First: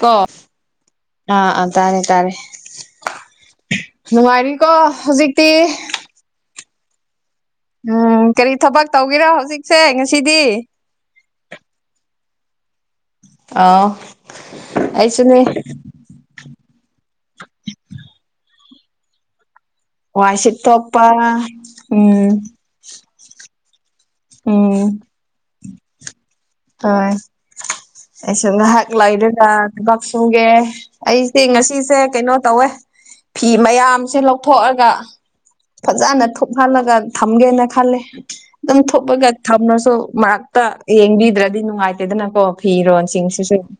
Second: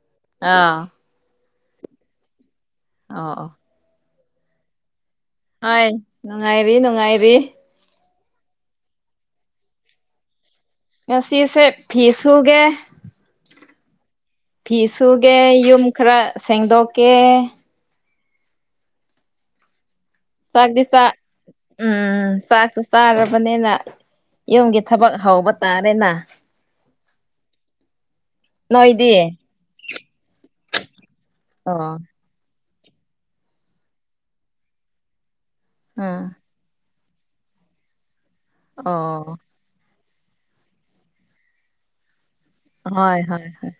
ꯀꯣ ꯑꯥ ꯑꯥ ꯑꯥ ꯇꯥꯔꯦ ꯇꯥꯔꯦ ꯑꯣ ꯑꯣ ꯅꯨꯉꯥꯏꯔꯤ ꯀꯣ ꯍꯧꯖꯤꯛ ꯍꯣꯏ ꯅꯨꯡꯉꯥꯏꯔꯤ ꯅꯨꯡꯉꯥꯏꯔꯤ ꯎꯝ ꯀꯔꯤ ꯊꯕꯛ ꯇꯧꯒꯦꯔꯣ ꯍꯧꯖꯤꯛꯁꯦ ꯉꯁꯤꯗꯤ ꯉꯁꯤꯁꯦ ꯁꯨꯒꯦ ꯑꯥ ꯐꯤ ꯁꯨꯒꯦ ꯌꯨꯝ ꯈꯔ ꯁꯦꯡꯗꯣꯛꯀꯦ ꯋꯥꯏ ꯆꯥꯛꯗꯤ ꯆꯥ ꯁꯤꯠꯇꯣꯛꯄ ꯎꯝ ꯆꯥꯛꯁꯨ ꯆꯥꯔꯕꯅꯤꯅ ꯌꯨꯝꯒꯤ ꯎꯝ ꯊꯕꯛ ꯍꯧꯕ ꯇꯥꯔꯦꯅ ꯍꯣꯏ ꯑꯩꯁꯨ ꯉꯥꯏꯍꯥꯛ ꯅꯣꯏꯗꯤ ꯂꯩꯔꯒ ꯊꯕꯛ ꯁꯨꯒꯦ ꯑꯩꯁꯦ ꯑꯣ ꯉꯁꯤꯁꯦ ꯀꯩꯅꯣ ꯇꯧꯋꯦ ꯐꯤ ꯃꯌꯥꯝꯁꯦ ꯂꯧꯊꯣꯛꯑꯒ ꯐꯖꯅ ꯎꯝ ꯊꯨꯞꯍꯜꯂꯒ ꯊꯝꯒꯦꯅ ꯈꯂꯦ ꯑꯗꯨꯝ ꯊꯨꯞꯄꯒ ꯑꯣ ꯊꯝꯔꯁꯨ ꯃꯔꯛꯇ ꯌꯦꯡꯕꯤꯗ꯭ꯔꯗꯤ ꯅꯨꯡꯉꯥꯏꯇꯦꯗꯅꯀꯣ ꯍꯣꯏ ꯍꯣꯏ ꯐꯤꯔꯣꯟꯁꯤꯡꯁꯤꯖꯨ ꯍꯣꯏ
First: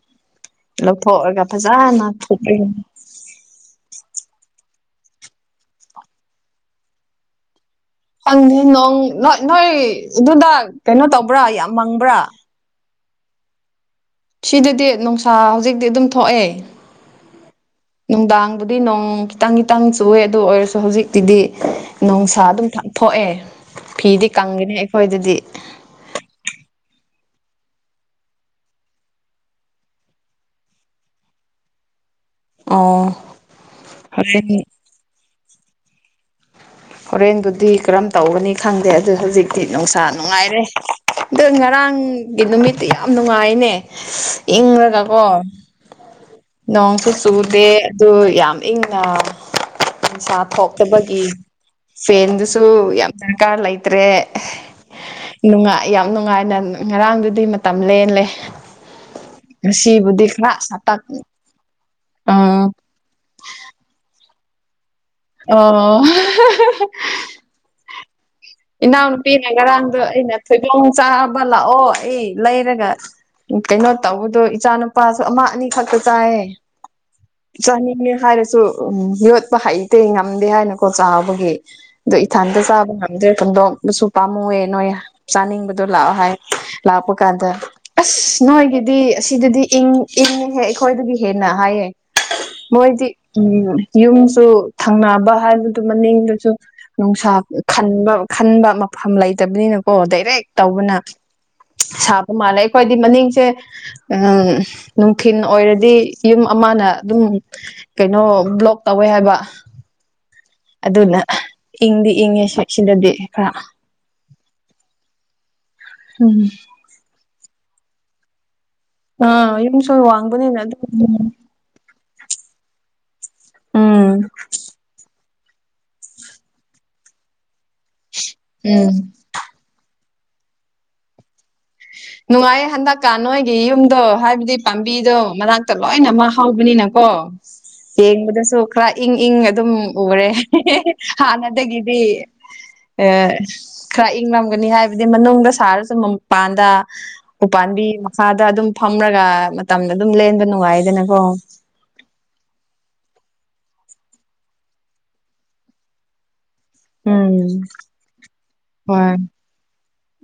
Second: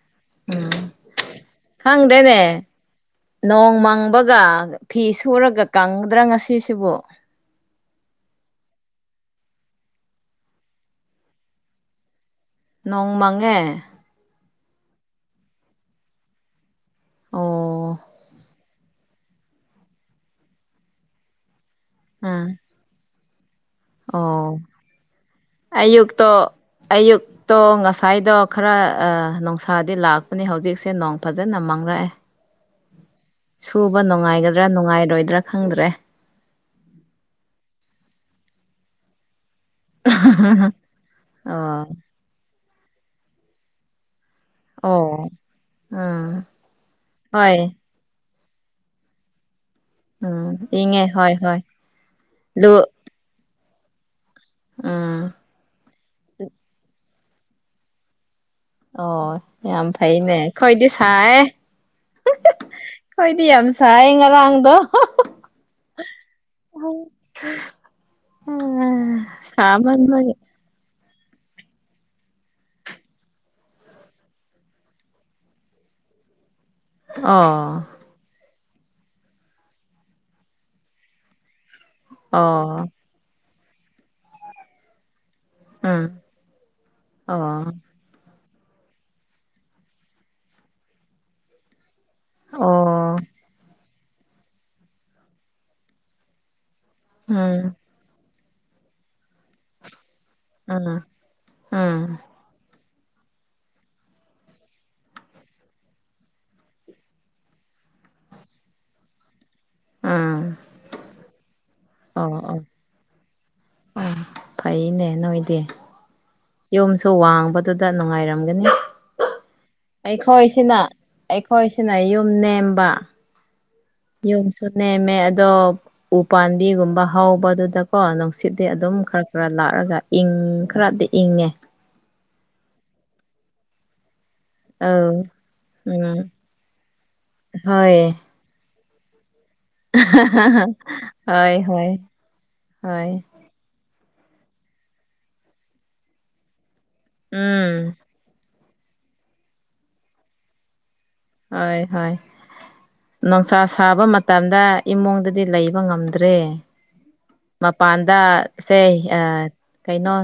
ꯎꯝ ꯂꯧꯊꯣꯛꯑꯒ ꯐꯖꯅ ꯈꯪꯗꯦꯅꯦ ꯊꯨꯞꯂꯅꯤ ꯅꯣꯡ ꯃꯪꯕꯒ ꯐꯤ ꯁꯨꯔꯒ ꯀꯪꯒꯗ꯭ꯔꯥ ꯉꯁꯤꯁꯤꯕꯨ ꯈꯪꯗꯦ ꯅꯣꯡ ꯅꯣꯏ ꯅꯣꯏ ꯑꯗꯨꯗ ꯀꯩꯅꯣ ꯇꯧꯕ꯭ꯔꯥ ꯌꯥꯝ ꯃꯪꯕ꯭ꯔꯥ ꯅꯣꯡꯃꯉꯦ ꯁꯤꯗꯗꯤ ꯅꯨꯡꯁꯥ ꯍꯧꯖꯤꯛꯇꯤ ꯑꯗꯨꯝ ꯊꯣꯛꯑꯦ ꯑꯣ ꯅꯨꯡꯗꯥꯡꯕꯨꯗꯤ ꯅꯣꯡ ꯈꯤꯇꯪ ꯈꯤꯇꯪ ꯆꯨꯑꯦ ꯑꯗꯨ ꯑꯣꯏꯔꯁꯨ ꯍꯧꯖꯤꯛꯇꯤꯗꯤ ꯅꯨꯡꯁꯥ ꯑꯥ ꯑꯗꯨꯝ ꯊꯣꯛꯑꯦ ꯐꯤꯗꯤ ꯑꯣ ꯀꯪꯒꯅꯤ ꯑꯩꯈꯣꯏꯗꯗꯤ ꯑꯌꯨꯛꯛꯇꯣ ꯑꯌꯨꯛ ꯇꯣ ꯉꯁꯥꯏꯗꯣ ꯈꯔ ꯅꯨꯡꯁꯥꯗꯤ ꯂꯥꯛꯄꯅꯦ ꯍꯧꯖꯤꯛꯁꯦ ꯅꯣꯡ ꯐꯖꯅ ꯃꯥꯡꯂꯛꯑꯦ ꯑꯣ ꯁꯨꯕ ꯍꯣꯔꯦꯟ ꯅꯨꯡꯉꯥꯏꯒꯗ꯭ꯔꯥ ꯅꯨꯡꯉꯥꯏꯔꯣꯏꯗ꯭ꯔꯥ ꯈꯪꯗ꯭ꯔꯦ ꯍꯣꯔꯦꯟꯗꯨꯗꯤ ꯀꯔꯝ ꯇꯧꯒꯅꯤ ꯈꯪꯗꯦ ꯑꯗꯨ ꯍꯧꯖꯤꯛ ꯍꯥꯏꯗꯤ ꯅꯨꯡꯁꯥ ꯅꯨꯡꯉꯥꯏꯔꯦ ꯑꯗꯣ ꯑꯣ ꯉꯔꯥꯡꯒꯤ ꯅꯨꯃꯤꯠꯇꯤ ꯌꯥꯝ ꯅꯨꯡꯉꯥꯏꯅꯦ ꯏꯪꯔꯒꯀꯣ ꯑꯣ ꯎꯝ ꯅꯣꯡꯁꯨ ꯍꯣꯏ ꯆꯨꯗꯦ ꯑꯗꯨ ꯌꯥꯝ ꯏꯪꯅ ꯅꯤꯁꯥ ꯎꯝ ꯏꯪꯉꯦ ꯊꯣꯛꯇꯕꯒꯤ ꯍꯣꯏ ꯍꯣꯏ ꯐꯦꯟꯗꯨꯁꯨ ꯂꯨ ꯌꯥꯝ ꯗꯔꯀꯥꯔ ꯂꯩꯇ꯭ꯔꯦ ꯎꯝ ꯅꯨꯡꯉꯥꯏ ꯌꯥꯝ ꯅꯨꯡꯉꯥꯏꯅ ꯉꯔꯥꯡꯗꯨꯗꯤ ꯃꯇꯝ ꯂꯦꯜꯂꯦ ꯑꯣ ꯌꯥꯝ ꯉꯁꯤꯕꯨꯗꯤ ꯐꯥꯏꯅꯦ ꯈꯔ ꯈꯣꯏꯗꯤ ꯁꯥꯇꯛ ꯁꯥꯏ ꯑꯦ [unintelligible] ꯑꯥ ꯑꯩꯈꯣꯏꯗꯤ ꯌꯥꯝ ꯁꯥꯏ ꯉꯔꯥꯡꯗꯣ ꯑꯣ [unintelligible] ꯏꯅꯥꯎꯅꯨꯄꯤꯅ ꯉꯔꯥꯡꯗꯣ ꯁꯥꯃꯟꯕꯒꯤ ꯑꯩꯅ ꯊꯣꯏꯗꯣꯡ ꯆꯥꯕ ꯂꯥꯛꯑꯣ ꯑꯩ ꯂꯩꯔꯒ ꯎꯝ ꯀꯩꯅꯣ ꯇꯧꯕꯗꯣ ꯏꯆꯥ ꯅꯨꯨꯄꯥꯁꯨ ꯑꯃ ꯑꯅꯤꯈꯛꯇ ꯆꯥꯏꯌꯦ ꯑꯣ ꯆꯥꯅꯤꯡꯅꯦ ꯍꯥꯏꯔꯁꯨ ꯎꯝ ꯌꯣꯠꯄ ꯍꯩꯇꯦ ꯉꯝꯗꯦ ꯍꯥꯏꯅꯀꯣ ꯆꯥꯕꯒꯤ ꯑꯗꯣ ꯏꯊꯟꯇ ꯑꯣ ꯆꯥꯕ ꯍꯨꯟꯗꯣꯛꯇꯧꯁꯨ ꯄꯥꯝꯃꯨꯑꯦ ꯅꯣꯏ ꯆꯥꯅꯤꯡꯕꯗꯣ ꯂꯥꯛꯑꯣ ꯎꯝ ꯍꯥꯏ ꯂꯥꯛꯄ ꯑꯣ ꯀꯥꯟꯗ ꯑꯁ ꯅꯣꯏꯒꯤꯗꯤ ꯑꯁꯤꯗꯗꯤ ꯏꯪ ꯏꯪꯉꯦ ꯑꯩꯈꯣꯏꯗꯒꯤ ꯍꯦꯟꯅ ꯍꯥꯏꯌꯦ ꯑꯣ ꯃꯣꯏꯗꯤ ꯎꯝ ꯌꯨꯝꯁꯨ ꯊꯪꯅꯕ ꯍꯥꯏꯕꯗꯨ ꯃꯅꯤꯡꯗꯨꯁꯨ ꯅꯨꯡꯁꯥ ꯎꯝ ꯈꯟꯕ ꯈꯟꯕ ꯃꯐꯝ ꯂꯩꯇꯕꯅꯤꯅꯀꯣ ꯑꯗꯩ ꯍꯦꯛ ꯇꯧꯕꯅ ꯎꯝ ꯎꯝ ꯁꯥꯕ ꯃꯥꯜꯂꯦ ꯍꯣꯏꯗꯤ ꯃꯅꯤꯡꯁꯦ ꯑꯥ ꯅꯨꯡꯊꯜ ꯑꯣꯏꯔꯗꯤ ꯌꯨꯝ ꯑꯃꯅ ꯑꯗꯨꯝ ꯀꯩꯅꯣ ꯕ꯭ꯂꯣꯛ ꯇꯧꯋꯦ ꯍꯥꯏꯕ ꯎꯝ ꯑꯗꯨꯅ ꯏꯪꯗꯤ ꯑꯣ ꯏꯪꯉꯦ ꯑꯣ ꯁꯦꯛꯁꯤꯗꯗꯤ ꯈꯔ ꯑꯣ ꯐꯩꯅꯦ ꯅꯣꯏꯗꯤ ꯎꯝ ꯌꯨꯝꯁꯨ ꯋꯥꯡꯕꯗꯨꯗ ꯅꯨꯡꯉꯥꯏꯔꯝꯒꯅꯤ ꯑꯥ ꯌꯨꯝ ꯁꯨ ꯋꯥꯡꯕꯅꯤꯅ ꯑꯗꯨ ꯑꯩꯈꯣꯏꯁꯤꯅ [unintelligible] ꯑꯩꯈꯣꯏꯁꯤꯅ ꯌꯨꯝ ꯅꯦꯝꯕ ꯎꯝ ꯌꯨꯝꯁꯨ ꯅꯦꯝꯃꯦ ꯑꯗꯣ ꯎ ꯄꯥꯝꯕꯤꯒꯨꯝꯕ ꯍꯧꯕꯗꯨꯗꯀꯣ ꯅꯨꯡꯁꯤꯠꯗꯤ ꯎꯝ ꯑꯗꯨꯝ ꯈꯔ ꯈꯔ ꯂꯥꯛꯑꯒ ꯏꯪ ꯈꯔꯗꯤ ꯏꯪꯉꯦ ꯅꯨꯡꯉꯥꯏꯌꯦ ꯍꯟꯗꯛꯀꯥ ꯅꯣꯏꯒꯤ ꯌꯨꯝꯗꯣ ꯍꯥꯏꯕ ꯑꯗꯨ ꯄꯥꯝꯕꯤꯗꯣ ꯑꯧ ꯃꯅꯥꯛꯇ ꯎꯝ ꯂꯣꯏꯅ ꯃꯛ ꯍꯧꯕꯅꯤꯅꯀꯣ ꯍꯣꯏ ꯌꯦꯡꯕꯗꯁꯨ ꯈꯔ ꯏꯪ ꯏꯪ ꯑꯗꯨꯝ ꯎꯔꯦ [unintelligible] ꯍꯣꯏ ꯍꯣꯏ ꯍꯥꯟꯅꯗꯒꯤꯗꯤ ꯑ ꯍꯣꯏ ꯈꯔ ꯏꯪꯉꯝꯒꯅꯤ ꯍꯥꯏꯕꯗꯤ ꯃꯅꯨꯡꯗ ꯁꯥꯔꯁꯨ ꯃꯄꯥꯟꯗ ꯎꯄꯥꯥꯟꯕꯤ ꯎꯝ ꯃꯈꯥꯗ ꯑꯗꯨꯝ ꯐꯝꯔꯒ ꯃꯇꯝꯗ ꯑꯗꯨꯝ ꯂꯦꯟꯕ ꯅꯨꯡꯉꯥꯏꯗꯅ ꯍꯣꯏ ꯍꯣꯏ ꯅꯨꯡꯁꯥ ꯁꯥꯕ ꯃꯇꯝꯗ ꯏꯃꯨꯡꯗꯗꯤ ꯂꯩꯕ ꯉꯝꯗ꯭ꯔꯦ ꯎꯝ ꯃꯄꯥꯟꯗ ꯁꯦ ꯍꯣꯏ ꯑ ꯀꯩꯅꯣ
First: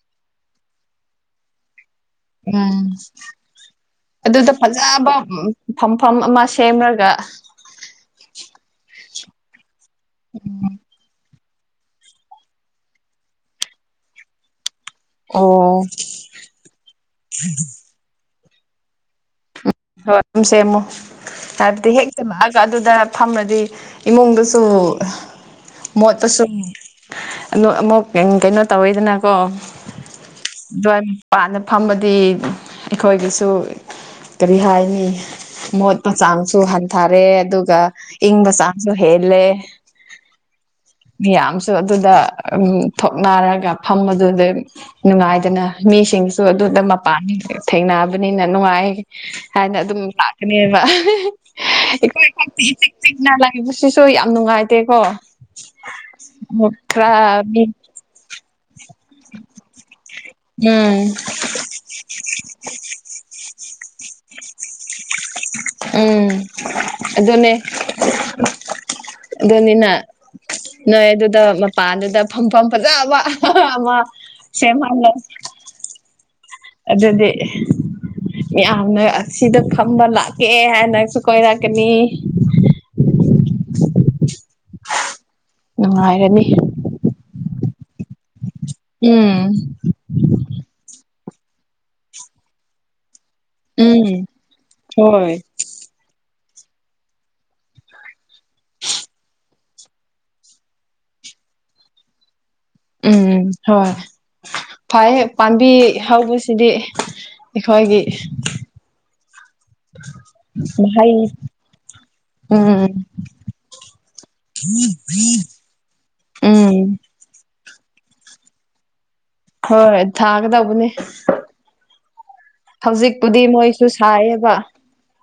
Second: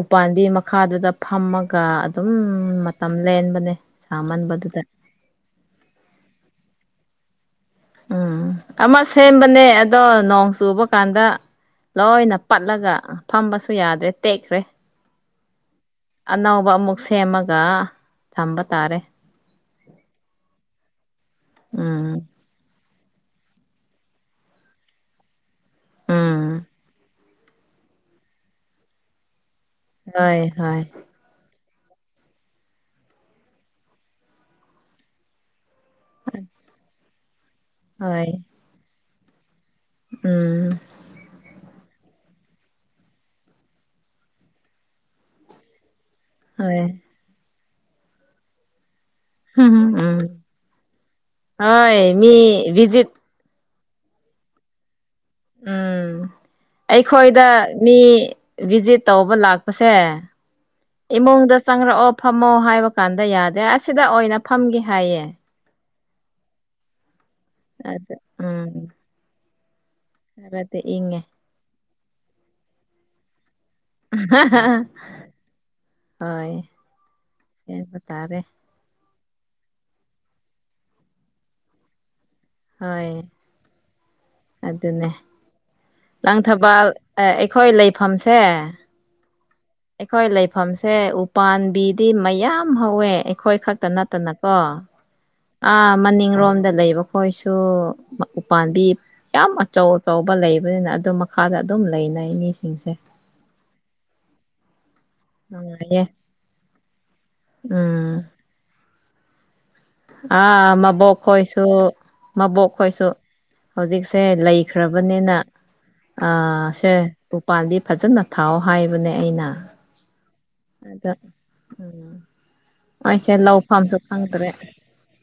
ꯎꯄꯥꯝꯕꯤ ꯃꯈꯥꯗꯨꯗ ꯐꯝꯃꯒ ꯑꯗꯨꯝ ꯎꯝ ꯃꯇꯝ ꯂꯦꯟꯕꯅꯦ ꯑꯗꯨꯗ ꯁꯥꯃꯟꯕꯗꯨꯗ ꯐꯖꯕ ꯐꯝꯐꯝ ꯑꯃ ꯁꯦꯝꯔꯒ ꯎꯝ ꯑꯃ ꯁꯦꯝꯕꯅꯦ ꯑꯗꯣ ꯅꯣꯡ ꯆꯨꯕ ꯀꯥꯟꯗ ꯂꯣꯏꯅ ꯄꯠꯂꯒ ꯐꯝꯕꯁꯨ ꯌꯥꯗ꯭ꯔꯦ ꯇꯦꯛꯈ꯭ꯔꯦ ꯑꯣ ꯑꯅꯧꯕ ꯑꯃꯨꯛ ꯁꯦꯝꯃꯒ ꯊꯝꯕ ꯇꯥꯔꯦ ꯍꯣꯏ ꯑꯗꯨꯝ ꯁꯦꯝꯃꯨ ꯍꯥꯏꯕꯗꯤ ꯍꯦꯛ ꯎꯝ ꯆꯪꯂꯑꯒ ꯑꯗꯨꯗ ꯊꯝꯃꯗꯤ ꯏꯃꯨꯡꯗꯁꯨ ꯃꯣꯠꯇꯁꯨ ꯎꯝ ꯑꯗꯨ ꯑꯃꯨꯛ ꯀꯩꯅꯣ ꯇꯧꯋꯤꯗꯅꯀꯣ ꯍꯣꯏ ꯍꯣꯏ ꯐꯝꯃꯗꯤ ꯑꯩꯈꯣꯏꯒꯤꯁꯨ ꯀꯔꯤ ꯍꯥꯏꯅꯤ ꯃꯣꯠꯄ ꯆꯥꯡꯁꯨ ꯍꯟꯊꯔꯦ ꯑꯗꯨꯒ ꯍꯣꯏ ꯏꯪꯕ ꯆꯥꯡꯁꯨ ꯍꯦꯜꯂꯦ ꯎꯝ ꯃꯤꯌꯥꯝꯁꯨ ꯑꯗꯨꯗ ꯎꯝ ꯊꯣꯛꯅꯔꯒ ꯐꯝꯕꯗꯨꯗ ꯅꯨꯡꯉꯥꯏꯗꯅ ꯃꯤꯁꯨ ꯁꯤꯡꯁꯨ ꯍꯣꯏ ꯑꯗꯨꯗ ꯃꯄꯥꯟ ꯊꯦꯡꯅꯕꯅꯤꯅ ꯅꯨꯡꯉꯥꯏ ꯍꯥꯏꯅ ꯑꯗꯨꯝ ꯎꯝ ꯂꯥꯛꯀꯅꯦꯕ ꯍꯣꯏ ꯏꯈꯣꯏ ꯃꯤ [unintelligible] ꯚꯤꯖꯤꯠ ꯆꯤꯛꯅꯕꯩ ꯁꯤꯁꯨ ꯌꯥꯝ ꯅꯨꯡꯉꯥꯏꯇꯦꯀꯣ ꯎꯝ ꯑꯩꯈꯣꯏꯗ ꯃꯤ ꯚꯤꯖꯤꯠ ꯇꯧꯕ ꯂꯥꯛꯄꯁꯦ ꯎꯝ ꯏꯃꯨꯡꯗ ꯆꯪꯔꯛꯑꯣ ꯐꯝꯃꯣ ꯍꯥꯏꯕ ꯀꯥꯟꯗ ꯌꯥꯗ꯭ꯔꯦ ꯑꯁꯤꯗ ꯑꯣꯏꯅ ꯐꯝꯒꯦ ꯍꯥꯏꯌꯦ ꯎꯝ ꯑꯗꯨꯅꯦ ꯑꯗ ꯎꯝ ꯑꯗꯨꯅꯤꯅ ꯈꯔꯗꯤ ꯏꯪꯉꯦ ꯃꯄꯥꯥꯟꯗꯨꯗ ꯐꯝꯐꯝ ꯐꯖꯕ ꯑꯃ ꯁꯦꯝꯍꯜꯂꯁꯤ ꯍꯣꯏ ꯑꯗꯨꯗꯤ ꯁꯦꯝꯕ ꯇꯥꯔꯦ ꯌꯥꯝꯅ ꯑꯁꯤꯗ ꯐꯝꯕ ꯂꯥꯛꯀꯦ ꯍꯥꯏ ꯅꯪꯁꯨ ꯀꯣꯏꯔꯛꯀꯅꯤ ꯍꯣꯏ ꯑꯗꯨꯅꯦ ꯅꯨꯡꯉꯥꯏꯔꯅꯤ ꯂꯪꯊꯕꯥꯜ ꯑꯦ ꯑꯩꯈꯣꯏ ꯂꯩꯐꯝꯁꯦ ꯎꯝ ꯁꯦ ꯎꯄꯥꯥꯟꯕꯤꯗꯤ ꯃꯌꯥꯝ ꯍꯧꯋꯦ ꯑꯈꯣꯏ ꯈꯛꯇ ꯎꯝ ꯅꯠꯇꯅꯀꯣ ꯍꯣꯏ ꯑꯥ ꯃꯅꯤꯡꯔꯣꯝ ꯗꯥ ꯂꯩꯕ ꯈꯣꯏꯁꯨ ꯎꯄꯥꯝꯕꯤ ꯌꯥꯝ ꯑꯆꯧ ꯑꯆꯧꯕ ꯂꯩꯕꯅꯤꯅ ꯑꯗꯨ ꯃꯈꯥꯗ ꯑꯗꯨꯝ ꯂꯩ ꯂꯩꯅꯤꯁ ꯎꯝ ꯍꯣꯏ ꯐꯥꯏꯍꯦ ꯄꯥꯝꯕꯤ ꯅꯨꯡꯉꯥꯏꯌꯦ ꯍꯧꯕꯁꯤꯗꯤ ꯑꯩꯈꯣꯏꯒꯤ ꯎꯝ ꯑꯥ ꯃꯍꯩ ꯃꯕꯣꯛ ꯈꯣꯏꯁꯨ ꯃꯕꯣꯛ ꯎꯝ ꯈꯣꯏꯁꯨ ꯍꯧꯖꯤꯛꯁꯦ ꯂꯩꯈ꯭ꯔꯕꯅꯤꯅ ꯑꯥ ꯎꯝ ꯁꯦ ꯎꯄꯥꯟꯕꯤ ꯐꯖꯟꯅ ꯊꯥꯎꯑꯣ ꯍꯥꯏꯕꯅꯦ ꯑꯩꯅ ꯍꯣꯏ ꯊꯥꯒꯗꯧꯕꯅꯦ ꯑꯗ ꯎꯝ ꯑꯩꯁꯦ ꯍꯧꯖꯤꯛꯄꯨꯗꯤ ꯃꯣꯏꯁꯨ ꯂꯧꯐꯝꯁꯨ ꯈꯪꯗ꯭ꯔꯦ ꯁꯥꯏꯌꯦꯕ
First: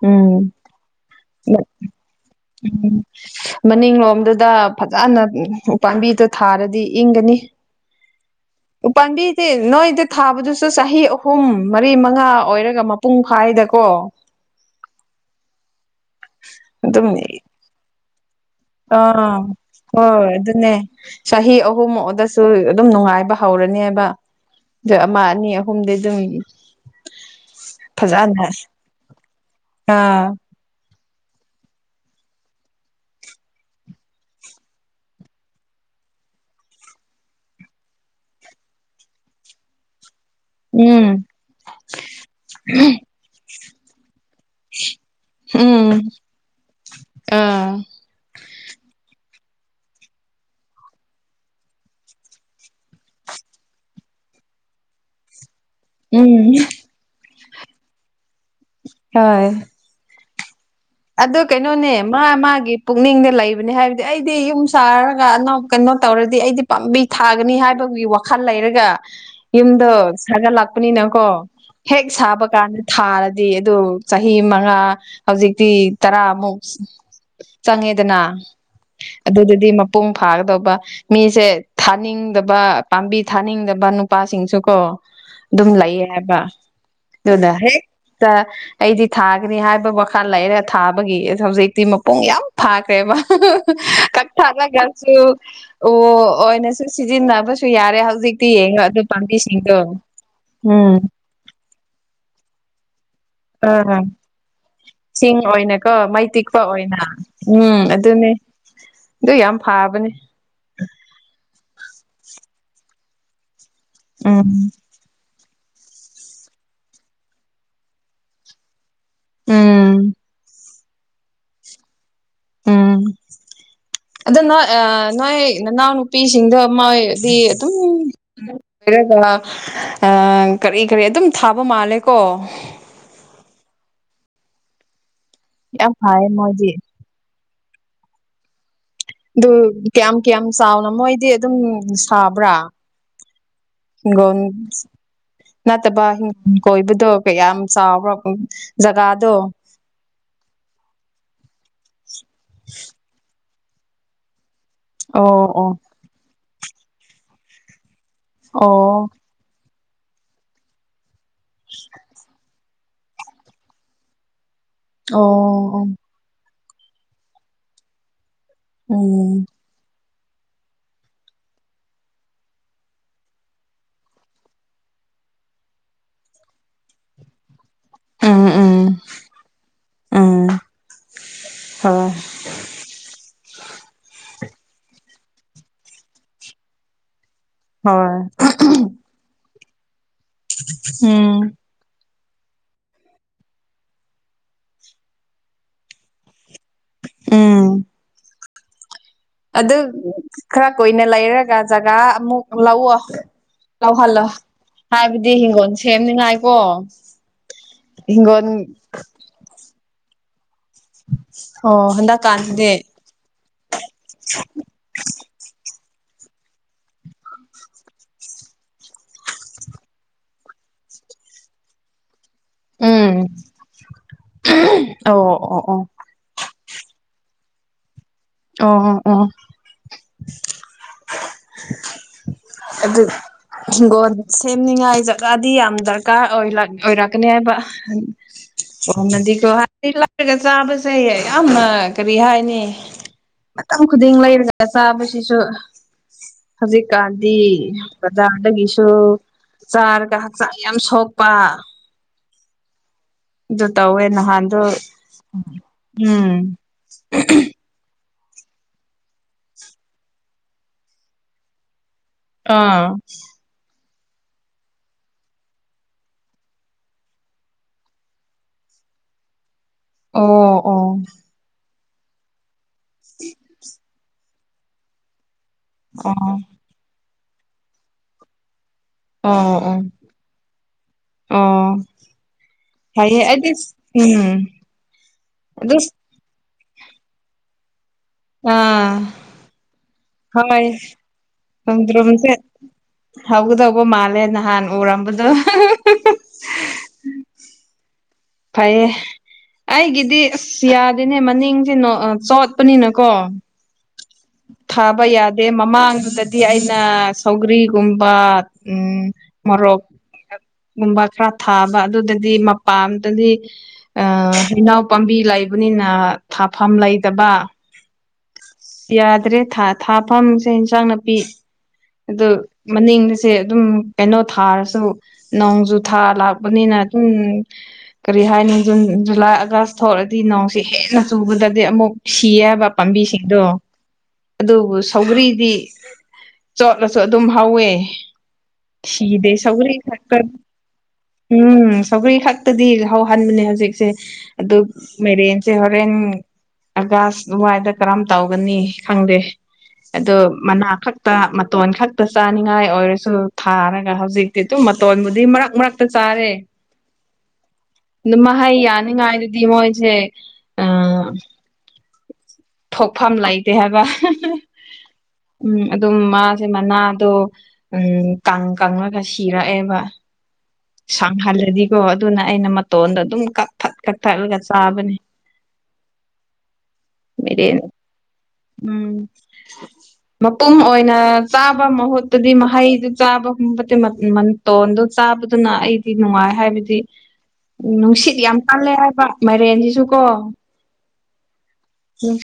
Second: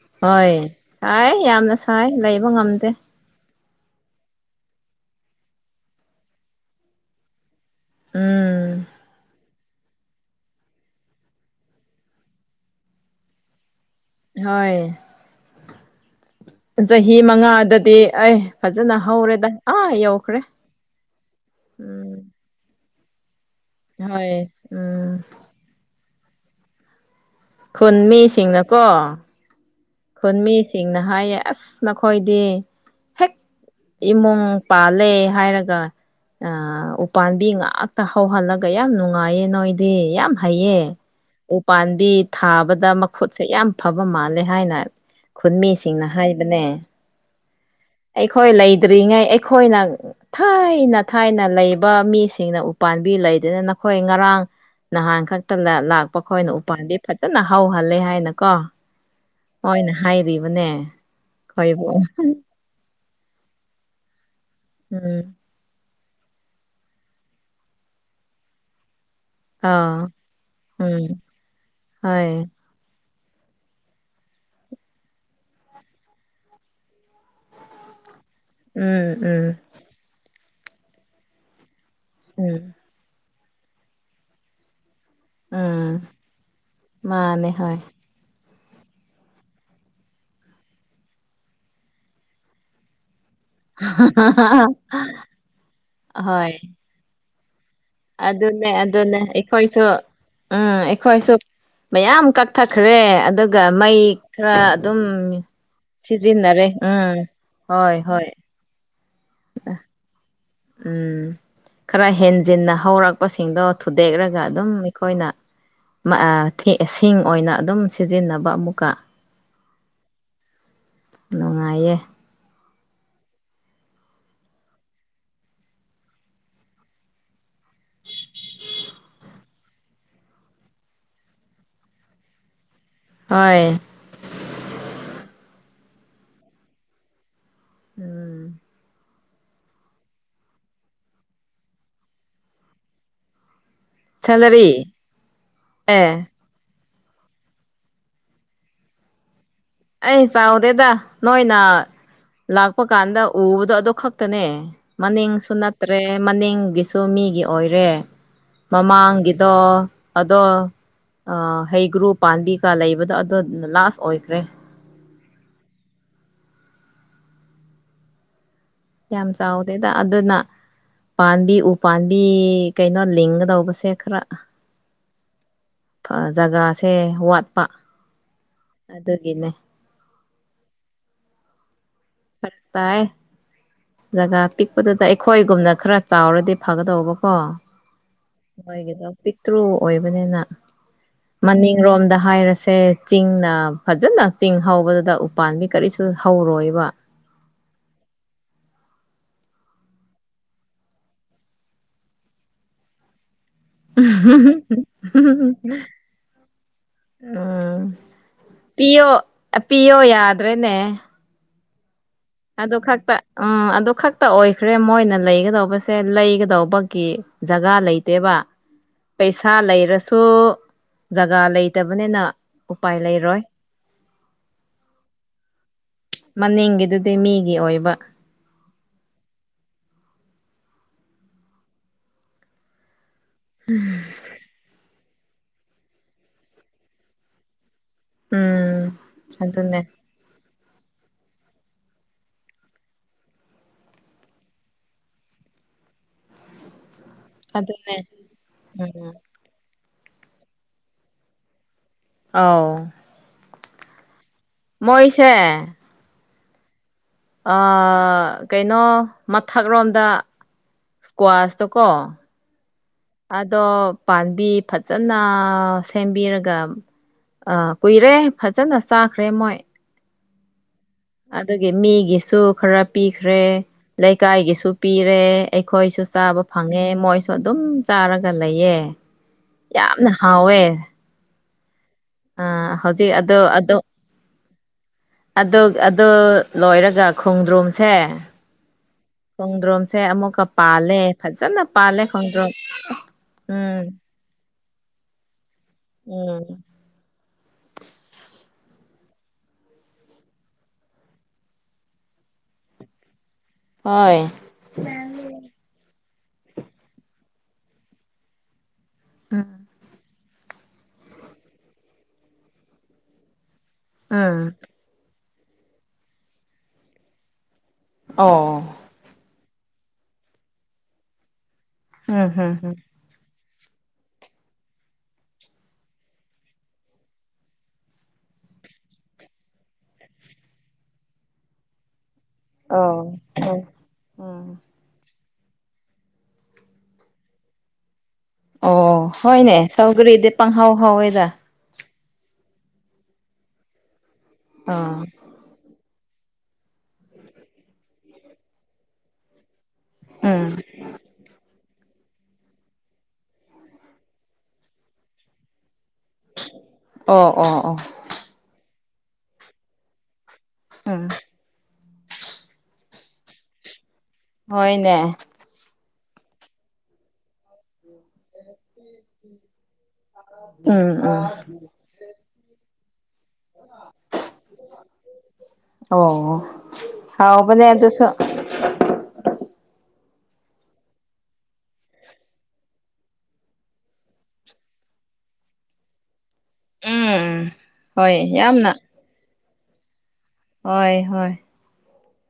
ꯎꯝ ꯍꯣꯏ ꯁꯥꯏ ꯌꯥꯝꯅ ꯁꯥꯏ ꯂꯩꯕ ꯉꯝꯗꯦ ꯃꯅꯤꯡꯂꯣꯝꯗꯨꯗ ꯐꯖꯅ ꯎꯄꯥꯝꯕꯤꯗꯨ ꯊꯥꯔꯗꯤ ꯏꯪꯒꯅꯤ ꯎꯝ ꯎꯄꯥꯝꯕꯤꯗꯤ ꯅꯣꯏꯗ ꯊꯥꯕꯗꯨꯁꯨ ꯆꯍꯤ ꯑꯍꯨꯝ ꯃꯔꯤ ꯃꯥ ꯉꯥ ꯑꯣꯏꯔꯒ ꯃꯄꯨꯡ ꯐꯥꯏꯗ ꯍꯣꯏ ꯑꯗꯨꯝ ꯆꯍꯤ ꯃꯉꯥꯗꯗꯤ ꯑꯩ ꯐꯖꯅ ꯑꯥ ꯍꯧꯔꯦꯗ ꯑꯥ ꯍꯣꯏ ꯌꯧꯈ꯭ꯔꯦ ꯑꯗꯨꯅꯦ ꯆꯍꯤ ꯑꯍꯨꯝ ꯎꯝ ꯑꯣꯗꯁꯨ ꯗꯨꯝ ꯅꯨꯡꯉꯥꯏꯕ ꯍꯧꯔꯅꯦꯕ ꯍꯣꯏ ꯗꯣ ꯎꯝ ꯑꯃꯥ ꯑꯅꯤ ꯑꯍꯨꯝꯗꯤ ꯑꯗꯨꯝ ꯈꯨꯟ ꯐꯖꯅ ꯃꯤꯁꯤꯡꯅꯀꯣ ꯑꯥ ꯈꯨꯟꯃꯤꯁꯤꯡꯅ ꯍꯥꯏꯌꯦ ꯑꯁ ꯅꯈꯣꯏꯗꯤ ꯍꯦꯛ ꯏꯃꯨꯡ ꯄꯥꯜꯂꯦ ꯍꯥꯏꯔꯒ ꯑꯥ ꯎꯄꯥꯝꯕꯤ ꯉꯥꯛꯇ ꯍꯧꯍꯜꯂꯒ ꯌꯥꯝ ꯅꯨꯡꯉꯥꯏꯌꯦ ꯅꯣꯏꯗꯤ ꯌꯥꯝ ꯍꯩꯌꯦ ꯎꯝ ꯎꯄꯥꯥꯝꯕꯤ ꯊꯥꯕꯗ ꯃꯈꯨꯠꯁꯦ ꯌꯥꯝ ꯐꯕ ꯃꯥꯜꯂꯦ ꯍꯥꯏꯅ ꯎꯝ ꯈꯨꯟꯃꯤꯁꯤꯡꯅ ꯍꯥꯏꯕꯅꯦ ꯑꯥ ꯑꯩ ꯍꯣꯏ ꯂꯩꯇ꯭ꯔꯤꯉꯩ ꯑꯩꯈꯣꯏꯅ ꯊꯥꯏꯅ ꯊꯥꯏꯅ ꯂꯩꯕ ꯃꯤꯁꯤꯡꯅ ꯎꯄꯥꯥꯝꯕꯤ ꯂꯩ ꯂꯩꯇꯦꯗ ꯅꯈꯣꯏ ꯉꯔꯥꯡ ꯅꯍꯥꯟꯈꯛ ꯇꯝꯗ ꯂꯥꯛꯄ ꯈꯣꯏꯅ ꯎꯝ ꯎꯄꯥꯟꯕꯤ ꯐꯖꯅ ꯍꯧꯍꯜꯂꯦ ꯍꯥꯏꯅꯀꯣ ꯍꯣꯏ ꯃꯣꯏꯅ ꯍꯥꯏꯕꯤꯕꯅꯦ ꯑꯗꯨ ꯀꯩꯅꯣꯅꯦ ꯃꯥ ꯃꯥꯒꯤ ꯄꯨꯛꯅꯤꯡꯗ ꯂꯩꯕꯅꯦ ꯍꯥꯏꯕꯗꯤ ꯑꯩ ꯗꯤ ꯌꯨꯝ ꯁꯥꯔꯒ ꯎꯝ ꯑꯅꯧ ꯀꯩꯅꯣ ꯇꯧꯔꯗꯤ ꯑꯩꯗꯤ ꯄꯥꯝꯕꯤ ꯊꯥꯒꯅꯤ ꯍꯥꯏꯕꯒꯤ ꯋꯥꯈꯜ ꯂꯩꯔꯒ ꯌꯨꯝꯗꯣ ꯑꯥ ꯎꯝ ꯁꯥꯒꯠꯂꯛꯄꯅꯤꯅꯀꯣ ꯍꯦꯛ ꯍꯣꯏ ꯁꯥꯕ ꯀꯥꯟꯗ ꯊꯥꯔ ꯗꯤ ꯑꯗꯨ ꯆꯍꯤ ꯃꯉꯥ ꯍꯧꯖꯤꯛ ꯇꯤ ꯇꯔꯥꯃꯨꯛ ꯆꯪꯉꯦꯗꯅ ꯎꯝ ꯎꯝ ꯑꯗꯨꯗꯗꯤ ꯃꯄꯨꯡ ꯐꯥꯒꯗꯧꯕ ꯃꯤꯁꯦ ꯊꯥꯅꯤꯡꯗꯕ ꯎꯝ ꯄꯥꯝꯕꯤ ꯊꯥꯅꯤꯡꯗꯕ ꯅꯨꯄꯥꯁꯤꯡꯁꯨ ꯀꯣ ꯑꯗꯨꯝ ꯎꯝ ꯂꯩꯌꯦ ꯍꯥꯏꯕ ꯃꯥꯅꯦ ꯑꯗꯨꯗ ꯍꯣꯏ ꯍꯦꯛꯇ ꯑꯩꯗꯤ ꯊꯥꯒꯅꯤ ꯍꯥꯏꯕ ꯋꯥꯈꯜ ꯂꯩꯔꯒ ꯊꯥꯕꯒꯤ ꯍꯧꯖꯤꯛꯇꯤ ꯃꯄꯨꯡ ꯌꯥꯝ ꯐꯥꯈ꯭ꯔꯦꯕ ꯀꯛꯊꯥꯠꯂꯒꯁꯨ ꯑꯣ ꯍꯣꯏ ꯑꯣꯏꯅꯁꯨ ꯁꯤꯖꯤꯟꯅꯕ ꯁꯨ ꯌꯥꯔꯦ ꯍꯧꯖꯤꯛꯇꯤ ꯑꯗꯨꯅꯦ ꯌꯦꯡꯉꯒ ꯑꯗꯨ ꯑꯗꯨꯅꯦ ꯄꯥꯝꯕꯤꯁꯤꯡꯗꯣ ꯑꯩꯈꯣꯏꯁꯨ ꯎꯝ ꯃꯌꯥꯝ ꯀꯛꯊꯠꯈ꯭ꯔꯦ ꯑꯗꯨꯒ ꯑꯥ ꯃꯩ ꯈꯔ ꯑꯗꯨꯝ ꯁꯤꯡ ꯑꯣꯏꯅꯀꯣ ꯃꯩ ꯇꯤꯛꯄ ꯁꯤꯖꯤꯟꯅꯔꯦ ꯑꯣꯏꯅ ꯎꯝ ꯎꯝ ꯍꯣꯏ ꯍꯣꯏ ꯑꯗꯨꯅꯦ ꯑꯗꯨ ꯌꯥꯝ ꯐꯥꯕꯅꯦ ꯎꯝ ꯈꯔ ꯍꯦꯟ ꯖꯤꯟꯅ ꯍꯧꯔꯛꯄꯁꯤꯡꯗꯣ ꯊꯨꯗꯦꯛꯔꯒ ꯎꯝ ꯑꯗꯨꯝ ꯑꯩꯈꯣꯏꯅ ꯃꯑꯥ ꯁꯤꯡ ꯑꯣꯏꯅ ꯑꯗꯨꯝ ꯁꯤꯖꯤꯟꯅꯕ ꯑꯃꯨꯛꯀ ꯎꯝ ꯅꯨꯡꯉꯥꯏꯌꯦ ꯎꯝ ꯑꯗꯣ ꯅꯣꯏ ꯅꯣꯏ ꯅꯅꯥꯎꯅꯨꯄꯤꯁꯤꯡꯗꯣ ꯃꯣꯏꯗꯤ ꯑꯗꯨꯝ ꯍꯥꯏꯔꯒ ꯑ ꯀꯔꯤ ꯀꯔꯤ ꯑꯗꯨꯝ ꯊꯥꯕ ꯃꯥꯜꯂꯦ ꯀꯣ ꯍꯣꯏ ꯌꯥꯝ ꯐꯩꯌꯦ ꯃꯣꯏꯗꯤ ꯎꯝ ꯑꯗꯨ ꯀꯌꯥꯝ ꯀꯌꯥꯝ ꯆꯥꯎꯅ ꯃꯣꯏꯗꯤ ꯑꯗꯨꯝ ꯁꯥꯕ꯭ꯔꯥ ꯍꯤꯡꯒꯣꯜ ꯁꯦꯂꯔꯤ ꯅꯠꯇꯕ ꯑꯦ [unintelligible] ꯀꯌꯥꯝ ꯆꯥꯎꯕ꯭ꯔ ꯖꯒꯥꯗꯣ ꯑꯩ ꯆꯥꯎꯗꯦꯗ ꯅꯣꯏꯅ ꯂꯥꯛꯄ ꯀꯥꯟꯗ ꯎꯕꯗꯣ ꯑꯗꯨ ꯈꯛꯇꯅꯦ ꯑꯣ ꯃꯅꯤꯡꯁꯨ ꯑꯣ ꯅꯠꯇ꯭ꯔꯦ ꯃꯅꯤꯡꯒꯤꯁꯨ ꯃꯤꯒꯤ ꯑꯣꯏꯔꯦ ꯑꯣ ꯃꯃꯥꯡꯒꯤꯗꯣ ꯑꯗꯣ ꯍꯩ ꯒ꯭ꯔꯨ ꯄꯥꯝꯕꯤ ꯀꯀꯥ ꯂꯩꯕꯗꯣ ꯑꯗꯣ ꯂꯥꯁ ꯑꯣꯏꯈ꯭ꯔꯦ ꯑꯣ ꯌꯥꯝ ꯎꯝ ꯆꯥꯎꯗꯦꯗꯥ ꯑꯗꯨꯅ ꯄꯥꯝꯕꯤ ꯎ ꯄꯥꯝꯕꯤ ꯀꯩꯅꯣ ꯂꯤꯡꯒꯗꯧꯕꯁꯦ ꯈꯔ ꯖꯒꯥꯁꯦ ꯋꯥꯠꯄ ꯎꯝ ꯑꯗꯨꯒꯤꯅꯦ ꯎꯝ ꯎꯝ ꯍꯣꯏ ꯐꯔꯛ ꯇꯥꯏꯌꯦ ꯄꯤꯛꯄꯗꯨꯗ ꯑꯩꯈꯣꯏꯒꯨꯝꯅ ꯈꯔ ꯆꯥꯎꯔꯗꯤ ꯐꯒꯗꯧꯕ ꯀꯣ ꯍꯣꯏ ꯃꯣꯏꯒꯤꯗꯣ ꯞꯤꯛ ꯇ꯭ꯔꯨ ꯑꯣꯏꯕꯅꯤꯅ ꯎꯝ ꯃꯅꯤꯡꯔꯣꯝꯗ ꯍꯥꯏꯔꯁꯦ ꯆꯤꯡꯅ ꯐꯖꯅ ꯆꯤꯡ ꯍꯧꯕꯗꯨꯗ ꯎꯄꯥꯥꯟꯕꯤ ꯀꯔꯤꯁꯨ ꯍꯧꯔꯣꯏꯕ ꯋꯥ ꯎꯝ ꯑꯗꯨ ꯈꯔ ꯀꯨꯏꯅ ꯂꯩꯔꯒ ꯖꯒꯥ ꯑꯃꯨꯛ ꯂꯧꯑꯣ ꯂꯧꯍꯜꯂꯣ ꯍꯥꯏꯕꯗꯤ ꯍꯤꯡꯒꯣꯜ ꯁꯦꯝꯅꯤꯉꯥꯏꯀꯣ ꯎꯝ ꯍꯤꯡꯒꯣꯟ ꯄꯤꯌꯣ ꯄꯤꯌꯣ ꯌꯥꯗ꯭ꯔꯦꯅꯦ ꯑꯣ ꯍꯟꯗꯛ ꯑꯗꯨ ꯈꯛꯇ ꯎꯝ ꯑꯗꯨ ꯈꯛꯇ ꯑꯣꯏꯈ꯭ꯔꯦ ꯃꯣꯏꯅ ꯂꯩꯒꯗꯧꯕꯁꯦ ꯁꯦ ꯂꯩꯒꯗꯧꯕꯒꯤ ꯖꯒꯥ ꯂꯩꯇꯦꯕ ꯄꯩꯁꯥ ꯂꯩꯔꯁꯨ ꯖꯒꯥ ꯂꯩꯇꯕꯅꯤꯅ ꯎꯄꯥꯏ ꯎꯝ ꯂꯩꯔꯣꯏ ꯑꯣ ꯑꯣ ꯑꯣ ꯃꯅꯤꯡꯒꯤꯗꯨꯗꯤ ꯃꯤꯒꯤ ꯑꯣꯏꯕ ꯑꯣ ꯑꯣ ꯑꯗꯨ ꯍꯤꯡꯒꯣꯜ ꯁꯦꯝꯅꯤꯉꯥꯏ ꯖꯠꯒꯥꯗꯤ ꯌꯥꯝ ꯗꯔꯀꯥꯔ ꯑꯣꯏꯔꯛꯀꯅꯤ ꯍꯥꯏꯕ ꯎꯝ ꯑꯗꯨꯅꯦ [unintelligible] ꯆꯥꯕꯁꯦ ꯌꯥꯝꯅ ꯀꯔꯤ ꯍꯥꯏꯅꯤ ꯃꯇꯝ ꯈꯨꯗꯤꯡ ꯂꯩꯔꯒ ꯆꯥꯕꯁꯤꯁꯨ ꯍꯧꯖꯤꯛ ꯀꯥꯟꯗꯤ ꯑꯗꯨꯅꯦ ꯕꯖꯥꯔ ꯗꯒꯤꯖꯨ ꯎꯝ ꯆꯥꯔꯒ ꯍꯛꯆꯥꯡ ꯌꯥꯝ ꯁꯣꯛꯄ ꯑꯥꯎ ꯑꯗꯨ ꯇꯧꯋꯦ ꯅꯍꯥꯟꯗꯨ ꯎꯝ ꯀꯩꯅꯣ ꯃꯊꯛꯔꯣꯝꯗ ꯏꯁꯀ꯭ꯋꯥꯁꯇ ꯀ ꯑꯥ ꯄꯥꯟꯕꯤ ꯐꯖꯟꯅ ꯁꯦꯝꯕꯤꯔꯒ ꯑꯥ ꯀꯨꯏꯔꯦ ꯐꯖꯟꯅ ꯆꯥꯈ꯭ꯔꯦ ꯃꯣꯏ ꯑꯣ ꯑꯗꯨꯒꯤ ꯃꯤꯒꯤꯁꯨ ꯈꯔ ꯄꯤꯈ꯭ꯔꯦ ꯂꯩꯀꯥꯏꯒꯤꯁꯨ ꯄꯤꯔꯦ ꯑꯩꯈꯣꯏꯁꯨ ꯑꯣ ꯆꯥꯕ ꯐꯪꯉꯦ ꯃꯣꯏꯁꯨ ꯑꯗꯨꯝ ꯆꯥꯔꯒ ꯂꯩꯌꯦ ꯑꯣ ꯑꯣ ꯌꯥꯝꯅ ꯍꯥꯎꯋꯦ ꯑꯣ ꯑꯥ ꯍꯧꯖꯤꯛ ꯐꯩꯌꯦ ꯑꯗꯣ ꯑꯩꯗꯤ ꯑꯗꯣ ꯎꯝ ꯑꯗꯣ ꯑꯗꯨ ꯑꯗꯣ ꯂꯣꯏꯔꯒ ꯈꯣꯡꯗ꯭ꯔꯨꯝꯁꯦ ꯑꯥ ꯈꯣꯡꯗ꯭ꯔꯨꯝ ꯁꯦ ꯑꯃꯨꯛꯀ ꯍꯣꯏ ꯄꯥꯜꯂꯦ ꯐꯖꯟꯅ ꯄꯥꯜꯂꯦ ꯈꯣꯡꯗ꯭ꯔꯨꯝꯁꯦ ꯈꯣꯡꯗ꯭ꯔꯨꯝ ꯎꯝ ꯍꯧꯒꯗꯧꯕ ꯃꯥꯜꯂꯦ ꯅꯍꯥꯟ ꯎꯔꯝꯕꯗꯣ ꯎꯝ ꯐꯩꯌꯦ ꯑꯩꯒꯤꯗꯤ ꯑꯁ ꯌꯥꯗꯦꯅꯦ ꯃꯅꯤꯡꯖꯦ ꯅꯣ ꯑꯥ ꯆꯣꯠꯄꯅꯤꯅꯀꯣ ꯍꯣꯏ ꯊꯥꯕ ꯌꯥꯗꯦ ꯃꯃꯥꯡꯗꯨꯗꯗꯤ ꯑꯩꯅ ꯁꯧꯒ꯭ꯔꯤꯒꯨꯝꯕ ꯎꯝ ꯎꯝ ꯃꯣꯔꯣꯛ ꯒꯨꯝꯕ ꯈꯔ ꯊꯥꯕ ꯑꯗꯨꯗꯗꯤ ꯃꯄꯥꯟꯗꯗꯤ ꯑꯥ ꯎꯝ ꯏꯅꯥꯎ ꯄꯥꯝꯕꯤ ꯂꯩꯕꯅꯤꯅ ꯊꯐꯝ ꯂꯩꯇꯕ ꯑꯣ ꯌꯥꯗ꯭ꯔꯦ ꯊꯥ ꯊꯥꯐꯝꯁꯦ ꯏꯟꯁꯡ ꯅꯥꯄꯤ ꯑꯗꯨ ꯎꯝ ꯍꯝ ꯍꯝ ꯃꯅꯤꯡꯁꯦ ꯑꯗꯨꯝ ꯀꯩꯅꯣ ꯊꯔꯁꯨ ꯅꯣꯡꯖꯨ ꯊꯥ ꯂꯥꯛꯄꯅꯤꯅ ꯑꯗꯨꯝ ꯀꯔꯤ ꯍꯥꯏ ꯖꯨꯟ ꯖꯨꯂꯥꯏ ꯑꯥꯒꯁ ꯊꯣꯛꯑꯗꯤ ꯅꯣꯡꯁꯦ ꯍꯦꯟꯅ ꯆꯨꯕꯗꯗꯤ ꯑꯃꯨꯛ ꯁꯤ ꯌꯦꯕ ꯑꯣ ꯄꯥꯝꯕꯤꯁꯤꯡꯗꯣ ꯑꯣ ꯎꯝ ꯑꯗꯨꯕꯨ ꯁꯧ ꯒ꯭ꯔꯤꯗꯤ ꯆꯣꯠꯂꯁꯨ ꯑꯗꯨꯝ ꯍꯧꯋꯦ ꯑꯣ ꯁꯤꯗꯦ ꯍꯣꯏꯅꯦ ꯁꯧꯒ꯭ꯔꯤ ꯈꯛꯇꯪ ꯁꯧꯒꯔꯤꯗꯤ ꯄꯪꯍꯧ ꯍꯧꯋꯦꯗ ꯎꯝ ꯁꯧꯒ꯭ꯔꯤ ꯈꯛꯇꯗꯤ ꯍꯧꯍꯟꯕꯅꯦ ꯍꯧꯖꯤꯛꯁꯦ ꯑꯗꯨ ꯑꯥ ꯃꯩꯔꯦꯟꯁꯦ ꯍꯣꯔꯦꯟ ꯑꯒꯥꯁ ꯋꯥꯏꯗ ꯀꯔꯝ ꯇꯧꯒꯅꯤ ꯈꯪꯗꯦ ꯑꯗꯣ ꯎꯝ ꯃꯅꯥ ꯈꯛꯇ ꯃꯇꯣꯟ ꯈꯛꯇ ꯆꯥꯅꯤꯡꯉꯥꯏ ꯑꯣꯏꯔꯁꯨ ꯊꯥꯔꯒ ꯍꯧꯖꯤꯛꯇꯤ ꯑꯗꯨꯝ ꯃꯇꯣꯟꯕꯨꯗꯤ ꯃꯔꯛ ꯃꯔꯛ ꯆꯥꯔꯦ ꯑꯣ ꯑꯣ ꯑꯣ ꯑꯗꯨ ꯃꯍꯩ ꯌꯥꯅꯤꯉꯥꯏꯗꯨꯗꯤ ꯃꯣꯏꯖꯦ ꯎꯝ ꯊꯣꯛꯐꯝ ꯂꯩꯇꯦ ꯍꯥꯏꯕ ꯍꯥ ꯍꯣꯏꯅꯦ ꯃꯖꯦ ꯃꯅꯗꯣ ꯎꯝ ꯀꯪ ꯀꯪꯉꯒ ꯁꯤꯔꯛꯑꯦꯕ ꯎꯝ ꯎꯝ ꯁꯥꯡꯍꯜꯂꯗꯤꯒꯣ ꯑꯗꯨꯅ ꯑꯩꯅ ꯃꯇꯣꯟꯗ ꯑꯗꯨꯝ ꯀꯊꯠ ꯀꯊꯠꯂꯒ ꯆꯥꯕꯅꯦ ꯑꯣ ꯃꯤꯔꯦꯟ ꯍꯥꯎꯕꯅꯦ ꯑꯗꯨꯁꯨ ꯎꯝ ꯃꯄꯨꯝ ꯑꯣꯏꯅ ꯆꯥꯕ ꯃꯍꯨꯠꯇꯗꯤ ꯃꯍꯩꯗꯨ ꯆꯥꯕꯒꯨꯝꯕꯗꯤ ꯃꯇꯣꯟꯗꯣ ꯆꯥꯕ ꯑꯗꯨꯅ ꯑꯩꯗꯤ ꯅꯨꯡꯉꯥꯏ ꯍꯥꯏꯕꯗꯤ ꯎꯝ ꯅꯨꯡꯁꯤꯠ ꯍꯣꯏ ꯌꯥꯝ ꯀꯜꯂꯦ ꯌꯥꯝꯅ ꯍꯥꯏꯕ ꯃꯥꯏꯔꯦꯟꯖꯤ ꯖꯨꯀꯣ ꯍꯣꯏ ꯍꯣꯏ ꯎꯝ